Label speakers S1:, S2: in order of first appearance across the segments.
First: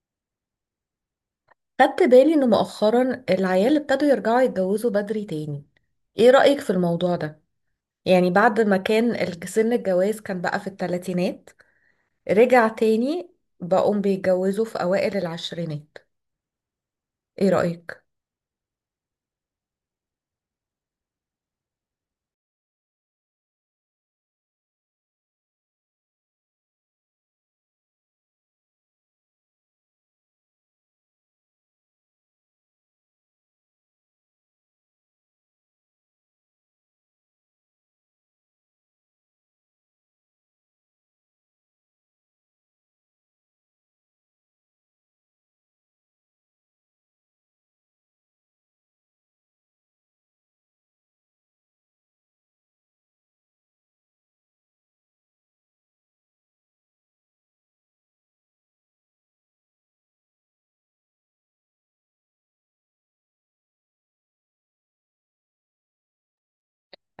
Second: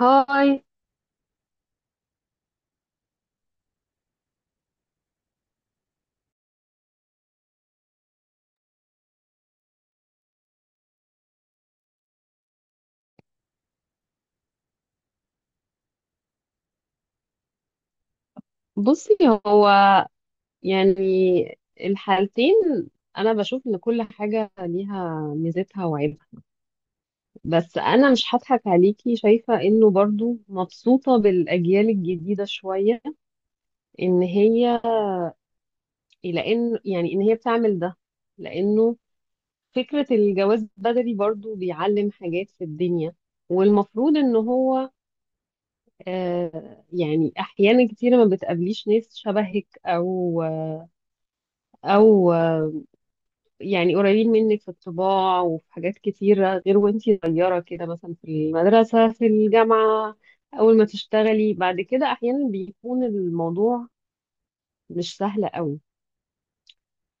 S1: هاي.
S2: خدت بالي ان مؤخرا العيال ابتدوا يرجعوا يتجوزوا بدري تاني. ايه رأيك في الموضوع ده؟ يعني بعد ما كان سن الجواز كان بقى في الثلاثينات، رجع تاني، بقوم بيتجوزوا في اوائل العشرينات. ايه رأيك؟
S1: بصي، هو يعني الحالتين، انا بشوف ان كل حاجة ليها ميزتها وعيبها. بس انا مش هضحك عليكي، شايفة انه برضو مبسوطة بالاجيال الجديدة شوية. ان هي ان هي بتعمل ده لانه فكرة الجواز بدري برضو بيعلم حاجات في الدنيا. والمفروض ان هو احيانا كتيرة ما بتقابليش ناس شبهك او يعني قريبين منك في الطباع وفي حاجات كتيرة، غير وانتي صغيرة كده، مثلا في المدرسة في الجامعة، أول ما تشتغلي بعد كده، أحيانا بيكون الموضوع مش سهل قوي.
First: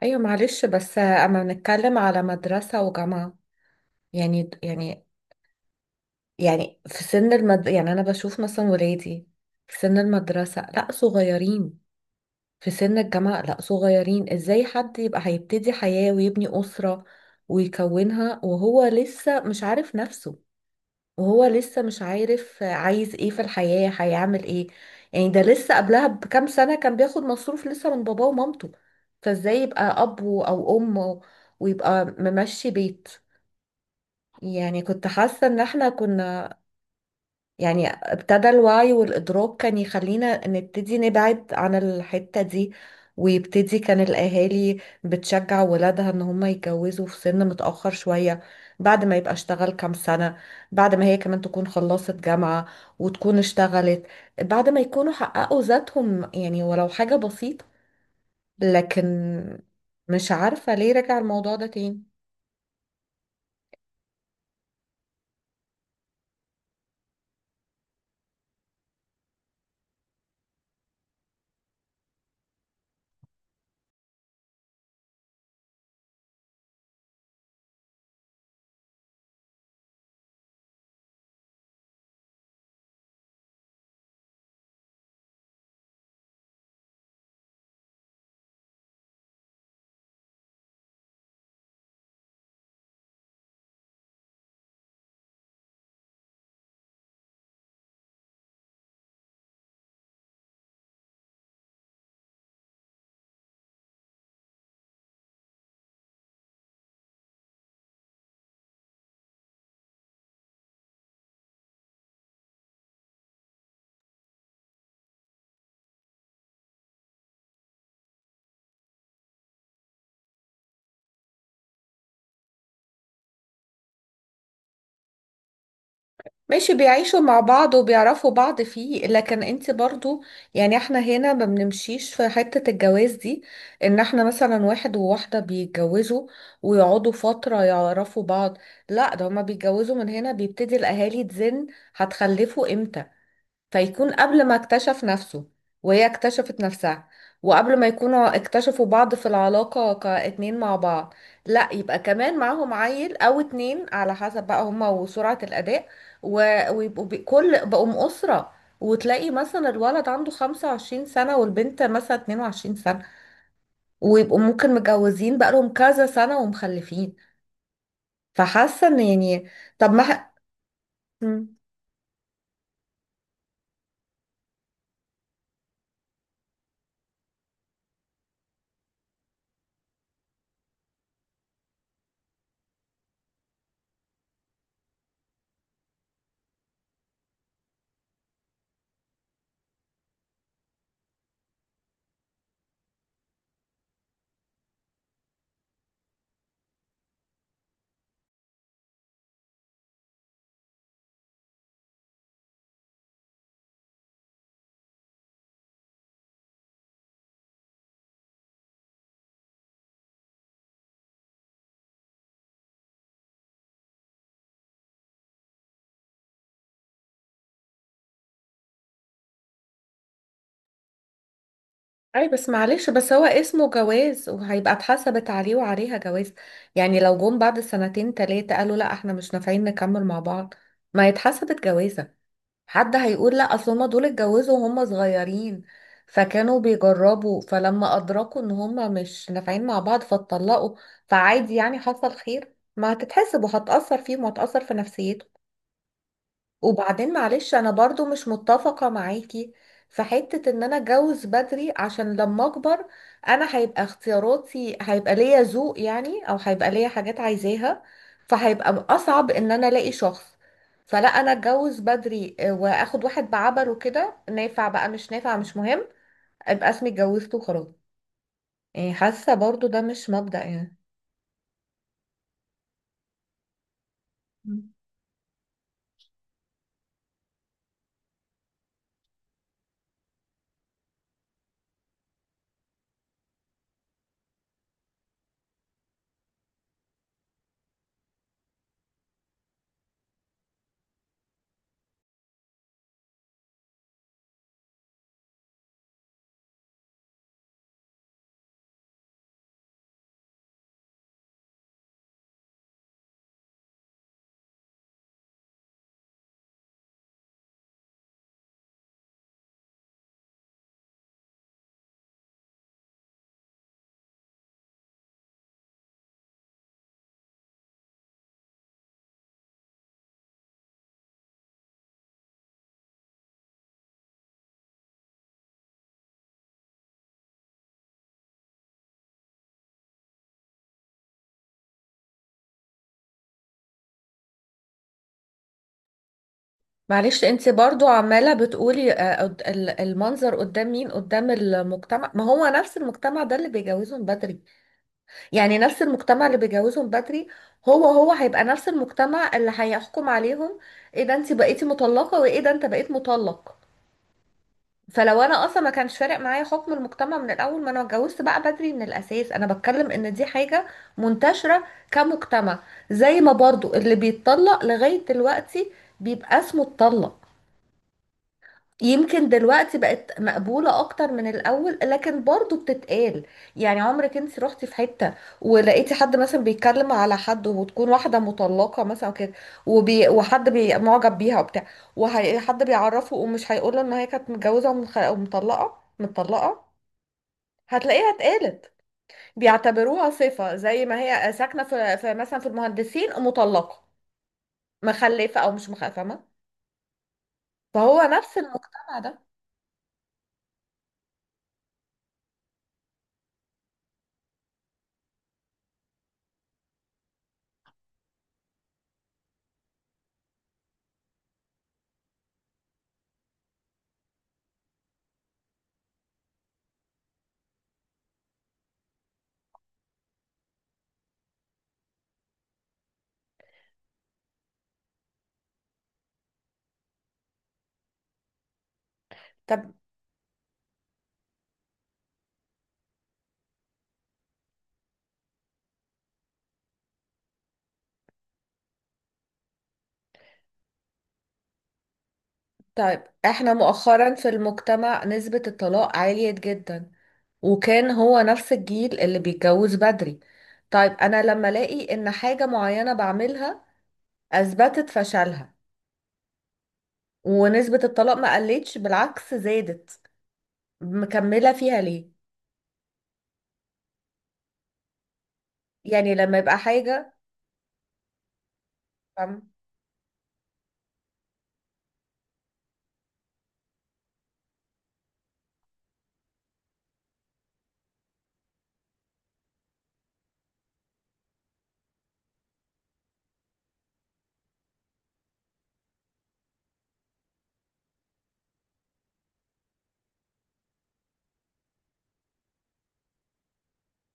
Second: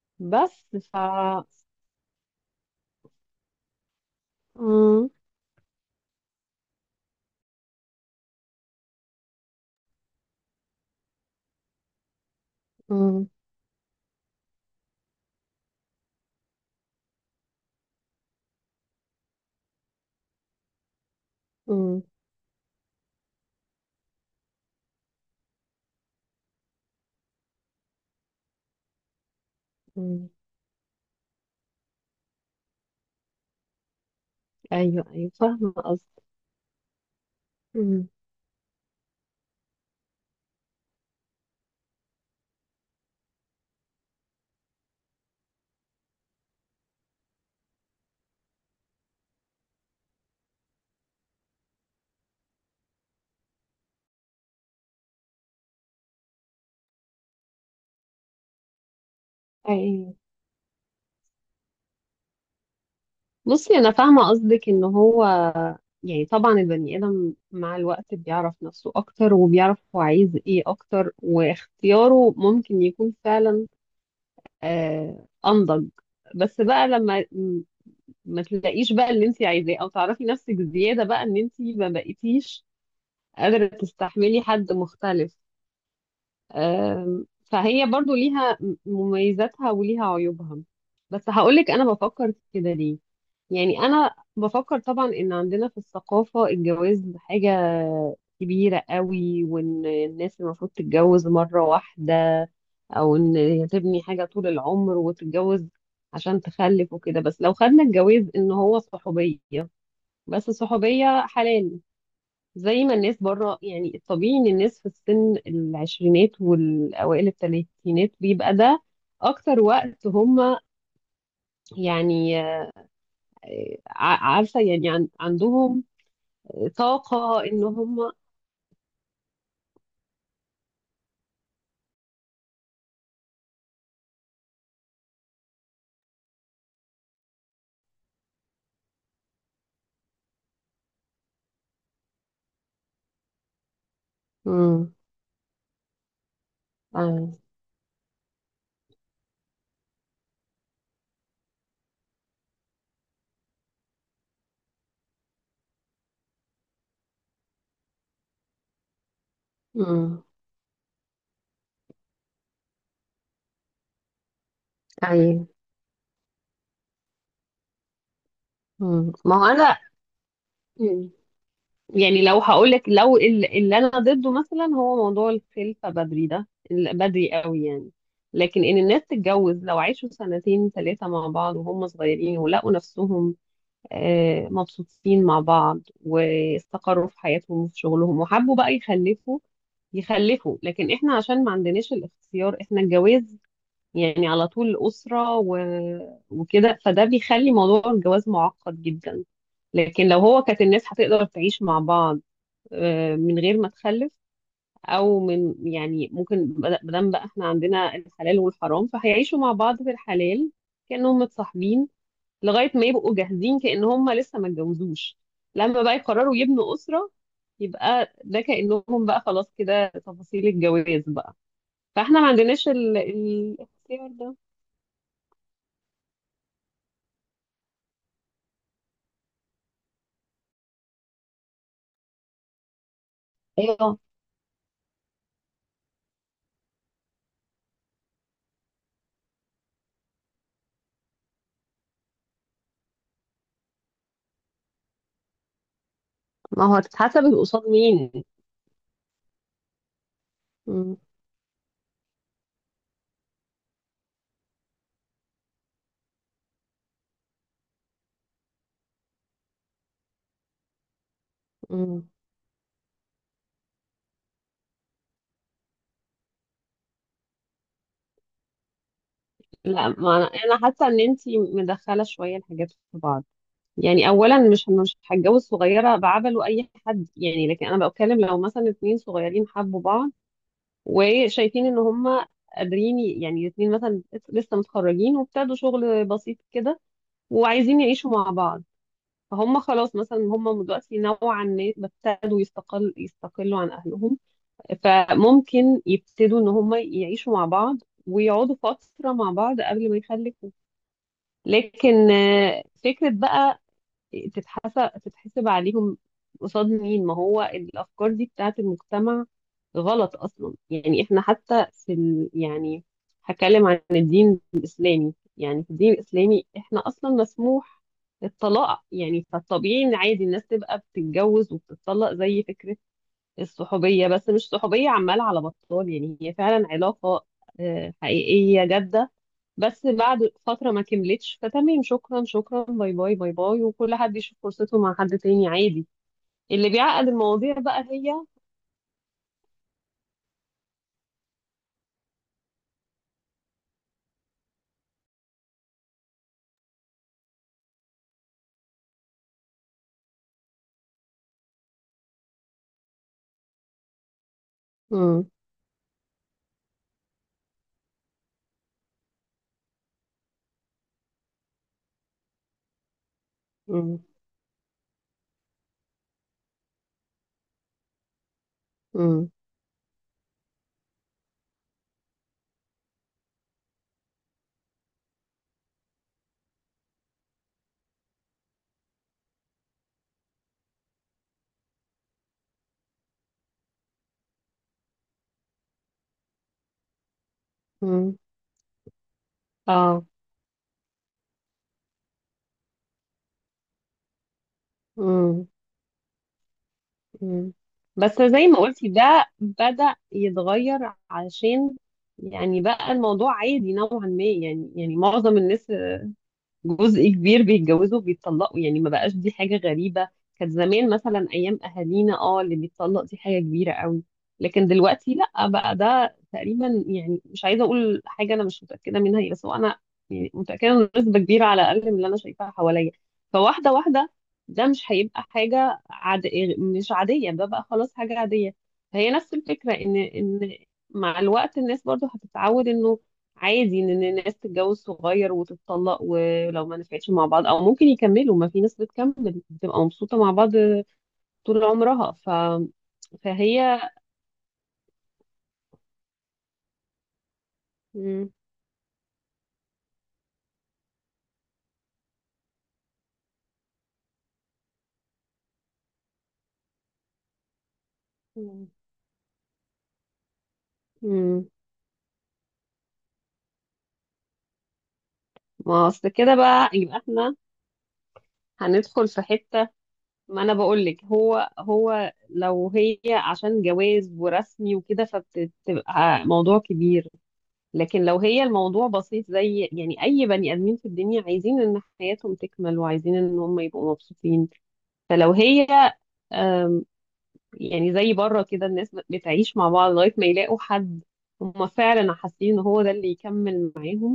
S2: ايوه معلش،
S1: بس ف
S2: بس اما نتكلم على مدرسة وجامعة، يعني يعني
S1: مم،
S2: يعني يعني انا بشوف مثلا ولادي في سن المدرسة لا صغيرين، في سن
S1: مم،
S2: الجامعة لا صغيرين. ازاي حد يبقى هيبتدي حياة ويبني أسرة ويكونها وهو لسه مش عارف نفسه، وهو لسه مش
S1: مم،
S2: عارف عايز ايه في الحياة، هيعمل ايه؟ يعني ده لسه قبلها بكام سنة كان بياخد مصروف لسه من باباه ومامته، فازاي يبقى أب
S1: مم.
S2: أو أم ويبقى ممشي بيت؟ يعني
S1: أيوه
S2: كنت
S1: أيوه،
S2: حاسة ان
S1: فاهمة
S2: احنا
S1: قصدك.
S2: كنا، يعني
S1: مم،
S2: ابتدى الوعي والإدراك كان يخلينا نبتدي نبعد عن الحتة دي، ويبتدي كان الأهالي بتشجع ولادها إن هم يتجوزوا في سن متأخر شوية، بعد ما يبقى اشتغل كام سنة، بعد ما هي كمان تكون خلصت جامعة وتكون اشتغلت، بعد ما يكونوا حققوا ذاتهم يعني ولو حاجة بسيطة. لكن
S1: أيوه.
S2: مش عارفة ليه رجع الموضوع ده تاني.
S1: بصي، أنا فاهمة قصدك. إن هو يعني طبعا البني آدم مع الوقت بيعرف نفسه أكتر وبيعرف هو عايز إيه أكتر، واختياره ممكن يكون فعلا انضج. بس بقى لما ما تلاقيش بقى اللي انت عايزاه، او تعرفي نفسك زياده بقى، ان انت ما بقيتيش قادره تستحملي حد مختلف. آم، فهي برضو ليها مميزاتها وليها عيوبها. بس هقولك انا بفكر كده ليه. يعني انا بفكر طبعا ان عندنا في الثقافه الجواز حاجه كبيره قوي، وان الناس المفروض تتجوز مره واحده، او ان هي تبني حاجه طول العمر وتتجوز عشان تخلف وكده. بس لو خدنا الجواز ان هو صحوبيه، بس صحوبيه حلال، زي ما الناس بره، يعني الطبيعي ان الناس في السن العشرينات والاوائل الثلاثينات بيبقى ده اكتر وقت هم، يعني عارفه، يعني عندهم
S2: ماشي، بيعيشوا مع
S1: طاقه ان
S2: بعض
S1: هم.
S2: وبيعرفوا بعض فيه، لكن انت برضو، يعني احنا هنا ما بنمشيش في حتة الجواز دي، ان احنا مثلا واحد وواحدة بيتجوزوا ويقعدوا فترة يعرفوا بعض، لا، ده هما بيتجوزوا. من هنا بيبتدي الاهالي تزن: هتخلفوا امتى؟ فيكون قبل ما
S1: امم
S2: اكتشف نفسه وهي اكتشفت نفسها، وقبل ما يكونوا اكتشفوا بعض في العلاقة كاتنين مع بعض، لا يبقى كمان معاهم عيل او اتنين على حسب بقى هما وسرعة الاداء، ويبقوا بي- كل بقوا اسرة. وتلاقي مثلا الولد
S1: امم
S2: عنده 25 سنة والبنت مثلا 22 سنة، ويبقوا ممكن متجوزين
S1: ايوه.
S2: بقالهم كذا سنة ومخلفين. فحاسة ان
S1: ما هو
S2: يعني،
S1: انا
S2: طب ما ح-
S1: يعني لو هقولك، لو اللي انا ضده مثلا هو موضوع الخلفه بدري، ده بدري قوي يعني. لكن ان الناس تتجوز لو عاشوا سنتين ثلاثه مع بعض وهم صغيرين ولقوا نفسهم مبسوطين مع بعض، واستقروا في حياتهم وفي شغلهم، وحبوا بقى يخلفوا. لكن احنا عشان ما عندناش الاختيار، احنا الجواز يعني على طول أسرة و... وكده، فده بيخلي موضوع الجواز معقد جدا. لكن لو هو كانت الناس هتقدر تعيش مع بعض من غير ما تخلف، او من، يعني ممكن مادام بقى احنا عندنا الحلال والحرام، فهيعيشوا مع بعض في الحلال كانهم متصاحبين لغايه ما يبقوا جاهزين، كان هم لسه ما اتجوزوش. لما بقى يقرروا يبنوا اسره، يبقى ده كانهم بقى خلاص كده، تفاصيل الجواز بقى. فاحنا ما
S2: اي بس
S1: عندناش
S2: معلش، بس هو اسمه
S1: الاختيار
S2: جواز،
S1: ده.
S2: وهيبقى اتحسبت عليه وعليها جواز. يعني لو جم بعد سنتين تلاتة قالوا لا احنا مش نافعين نكمل مع بعض، ما يتحسبت جوازة؟ حد هيقول لا، اصل هما
S1: ايوه،
S2: دول اتجوزوا وهم صغيرين فكانوا بيجربوا، فلما ادركوا ان هما مش نافعين مع بعض فاتطلقوا، فعادي يعني حصل خير. ما هتتحسب وهتأثر فيهم وهتأثر في نفسيتهم.
S1: ما هو
S2: وبعدين
S1: هتتحسب
S2: معلش،
S1: قصاد
S2: انا برضو
S1: مين؟
S2: مش متفقة معاكي في حتة ان انا
S1: مم.
S2: اتجوز بدري عشان لما اكبر انا هيبقى اختياراتي، هيبقى ليا ذوق يعني، او هيبقى ليا حاجات عايزاها، فهيبقى اصعب ان انا الاقي شخص. فلا، انا اتجوز
S1: مم.
S2: بدري واخد واحد بعبره كده، نافع بقى مش نافع مش مهم، ابقى اسمي اتجوزت وخلاص. يعني حاسة برضو ده
S1: لا،
S2: مش
S1: ما انا
S2: مبدأ
S1: أنا
S2: يعني.
S1: حاسه ان انتي مدخله شويه الحاجات في بعض. يعني اولا، مش هتجوز صغيره بعبله اي حد يعني، لكن انا بتكلم لو مثلا اتنين صغيرين حبوا بعض وشايفين ان هما قادرين يعني الاتنين مثلا لسه متخرجين وابتدوا شغل بسيط كده وعايزين يعيشوا مع بعض، فهم خلاص مثلا هم دلوقتي نوعا ما ابتدوا يستقلوا عن اهلهم. فممكن يبتدوا ان هم يعيشوا مع بعض، ويقعدوا فتره مع بعض قبل ما يخلفوا. لكن فكره بقى تتحسب عليهم قصاد مين؟ ما هو الافكار دي بتاعت المجتمع غلط اصلا. يعني احنا حتى في ال... يعني هتكلم عن الدين الاسلامي، يعني في الدين الاسلامي احنا اصلا مسموح الطلاق، يعني فالطبيعي ان عادي الناس تبقى بتتجوز وبتطلق، زي فكرة الصحوبية، بس مش صحوبية عمالة على بطال، يعني هي فعلا علاقة حقيقية جادة. بس بعد فترة ما كملتش، فتمام، شكرا شكرا، باي باي باي باي، وكل حد يشوف فرصته مع حد تاني عادي. اللي بيعقد
S2: معلش، انت
S1: المواضيع بقى
S2: برضو
S1: هي.
S2: عمالة بتقولي المنظر قدام مين، قدام المجتمع؟ ما هو نفس المجتمع ده اللي بيجوزهم بدري. يعني نفس المجتمع اللي بيجوزهم بدري هو هو هيبقى نفس المجتمع اللي هيحكم عليهم: ايه ده انت بقيتي مطلقة، وايه ده انت بقيت مطلق. فلو
S1: مم.
S2: انا اصلا ما كانش فارق معايا حكم المجتمع من الاول، ما انا اتجوزت بقى بدري من الاساس. انا بتكلم ان دي حاجة منتشرة كمجتمع، زي ما برضو اللي
S1: مم.
S2: بيتطلق لغاية دلوقتي بيبقى اسمه اتطلق. يمكن
S1: مم.
S2: دلوقتي بقت مقبولة أكتر من الأول، لكن برضو بتتقال. يعني عمرك انت رحتي في حتة ولقيتي حد مثلا بيتكلم على حد، وتكون واحدة مطلقة مثلا كده، وحد معجب بيها وبتاع، وحد بيعرفه، ومش هيقوله إن هي كانت متجوزة ومطلقة متطلقة؟ هتلاقيها
S1: مم.
S2: اتقالت.
S1: اه.
S2: بيعتبروها صفة، زي ما هي ساكنة في مثلا في المهندسين، مطلقة، مخلفة
S1: مم.
S2: أو مش مخلفة، فاهمة؟
S1: مم.
S2: فهو
S1: بس
S2: نفس
S1: زي ما قلتي،
S2: المجتمع ده.
S1: ده بدأ يتغير، علشان يعني بقى الموضوع عادي نوعا ما. يعني معظم الناس، جزء كبير، بيتجوزوا وبيتطلقوا، يعني ما بقاش دي حاجة غريبة. كانت زمان مثلا أيام أهالينا، اه، اللي بيتطلق دي حاجة كبيرة قوي، لكن دلوقتي لأ، بقى ده تقريبا، يعني مش عايزة أقول حاجة أنا مش متأكدة منها، هي بس هو أنا يعني متأكدة إن نسبة كبيرة على الأقل من اللي أنا شايفاها حواليا، فواحدة، ده مش هيبقى حاجة مش عادية، ده بقى خلاص حاجة عادية. فهي نفس الفكرة،
S2: طب،
S1: إن مع الوقت الناس برضو هتتعود إنه عادي ان الناس تتجوز صغير وتتطلق ولو ما نفعتش مع بعض، او ممكن يكملوا، ما في ناس بتكمل بتبقى مبسوطة مع بعض طول عمرها. ف...
S2: طيب احنا
S1: فهي
S2: مؤخرا في المجتمع نسبة الطلاق عالية جدا، وكان هو
S1: مم.
S2: نفس الجيل اللي بيتجوز بدري. طيب انا لما الاقي ان حاجة معينة بعملها اثبتت فشلها، ونسبة الطلاق ما
S1: مم.
S2: قلتش، بالعكس زادت،
S1: مم.
S2: مكملة فيها ليه؟
S1: ما اصل
S2: يعني
S1: كده
S2: لما يبقى
S1: بقى، يبقى
S2: حاجة،
S1: احنا هندخل في
S2: فاهم؟
S1: حتة. ما انا بقول لك، هو لو هي عشان جواز ورسمي وكده، فبتبقى موضوع كبير. لكن لو هي الموضوع بسيط، زي يعني اي بني ادمين في الدنيا عايزين ان حياتهم تكمل وعايزين ان هم يبقوا مبسوطين، فلو هي آم، يعني زي بره كده الناس بتعيش مع بعض لغاية ما يلاقوا حد هما فعلا حاسين ان هو ده اللي يكمل معاه،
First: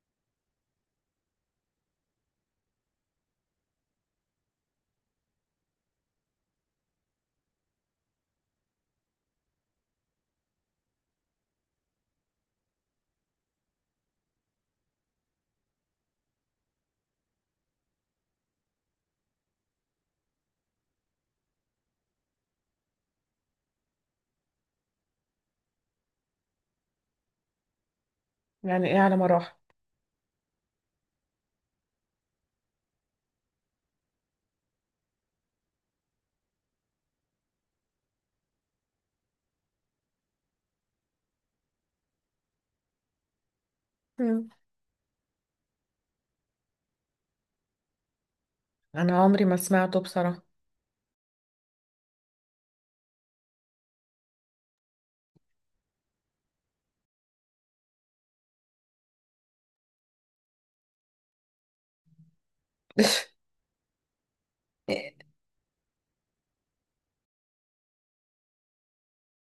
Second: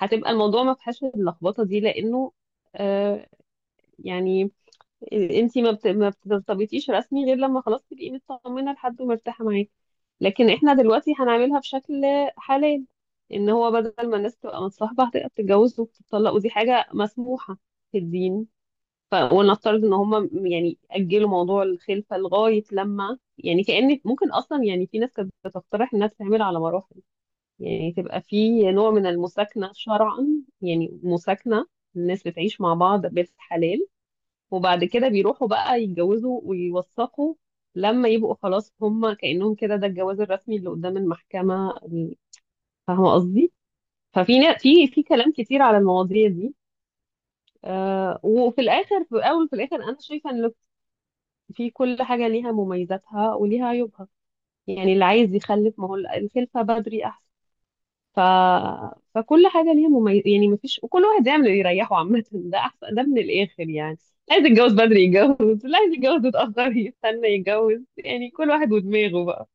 S1: هتبقى الموضوع ما فيهاش اللخبطة دي. لانه آه، يعني انتي ما بترتبطيش رسمي غير لما خلاص تبقي مطمنة لحد ومرتاحة معاه. لكن احنا دلوقتي هنعملها بشكل حلال، ان هو بدل ما الناس تبقى متصاحبة هتبقى بتتجوز وبتطلق، ودي حاجة مسموحة في الدين. ولنفترض ان هم يعني اجلوا موضوع الخلفه لغايه لما، يعني كأن ممكن اصلا، يعني في ناس كانت بتقترح انها تتعمل على مراحل. يعني تبقى في
S2: يعني
S1: نوع
S2: ايه
S1: من
S2: على مراحل؟
S1: المساكنه شرعا، يعني مساكنه، الناس بتعيش مع بعض بالحلال، وبعد كده بيروحوا بقى يتجوزوا ويوثقوا لما يبقوا خلاص. هم كأنهم كده ده الجواز الرسمي اللي قدام المحكمة فاهمة قصدي؟ ففي
S2: مم.
S1: نا- في في كلام كتير على المواضيع دي. آه، وفي الآخر في
S2: انا عمري
S1: الأول
S2: ما
S1: وفي الآخر أنا
S2: سمعته
S1: شايفة
S2: بصراحة.
S1: ان في كل حاجة ليها مميزاتها وليها عيوبها. يعني اللي عايز يخلف، ما هو الخلفة بدري أحسن. ف... فكل حاجة ليها مميز، يعني مفيش، وكل واحد يعمل اللي يريحه. عامة ده أحسن ده من الآخر يعني. عايز يتجوز بدري يتجوز، اللي عايز يتجوز يتأخر يستنى يتجوز، يعني كل واحد ودماغه بقى.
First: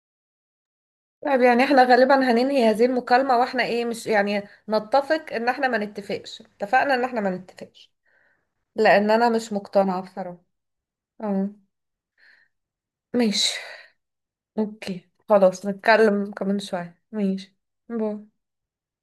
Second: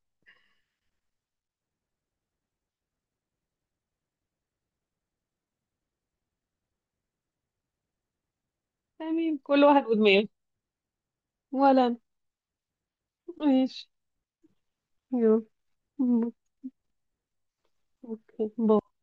S2: طيب، يعني احنا غالبا هننهي هذه المكالمة واحنا ايه، مش يعني نتفق، ان احنا ما نتفقش. اتفقنا ان احنا ما نتفقش لان انا
S1: تمام،
S2: مش
S1: كل واحد
S2: مقتنعة
S1: ودماغه.
S2: بصراحة. اه.
S1: ولا أنا.
S2: ماشي.
S1: ماشي.
S2: اوكي
S1: يلا.
S2: خلاص، نتكلم كمان شوية، ماشي، باي.
S1: أوكي.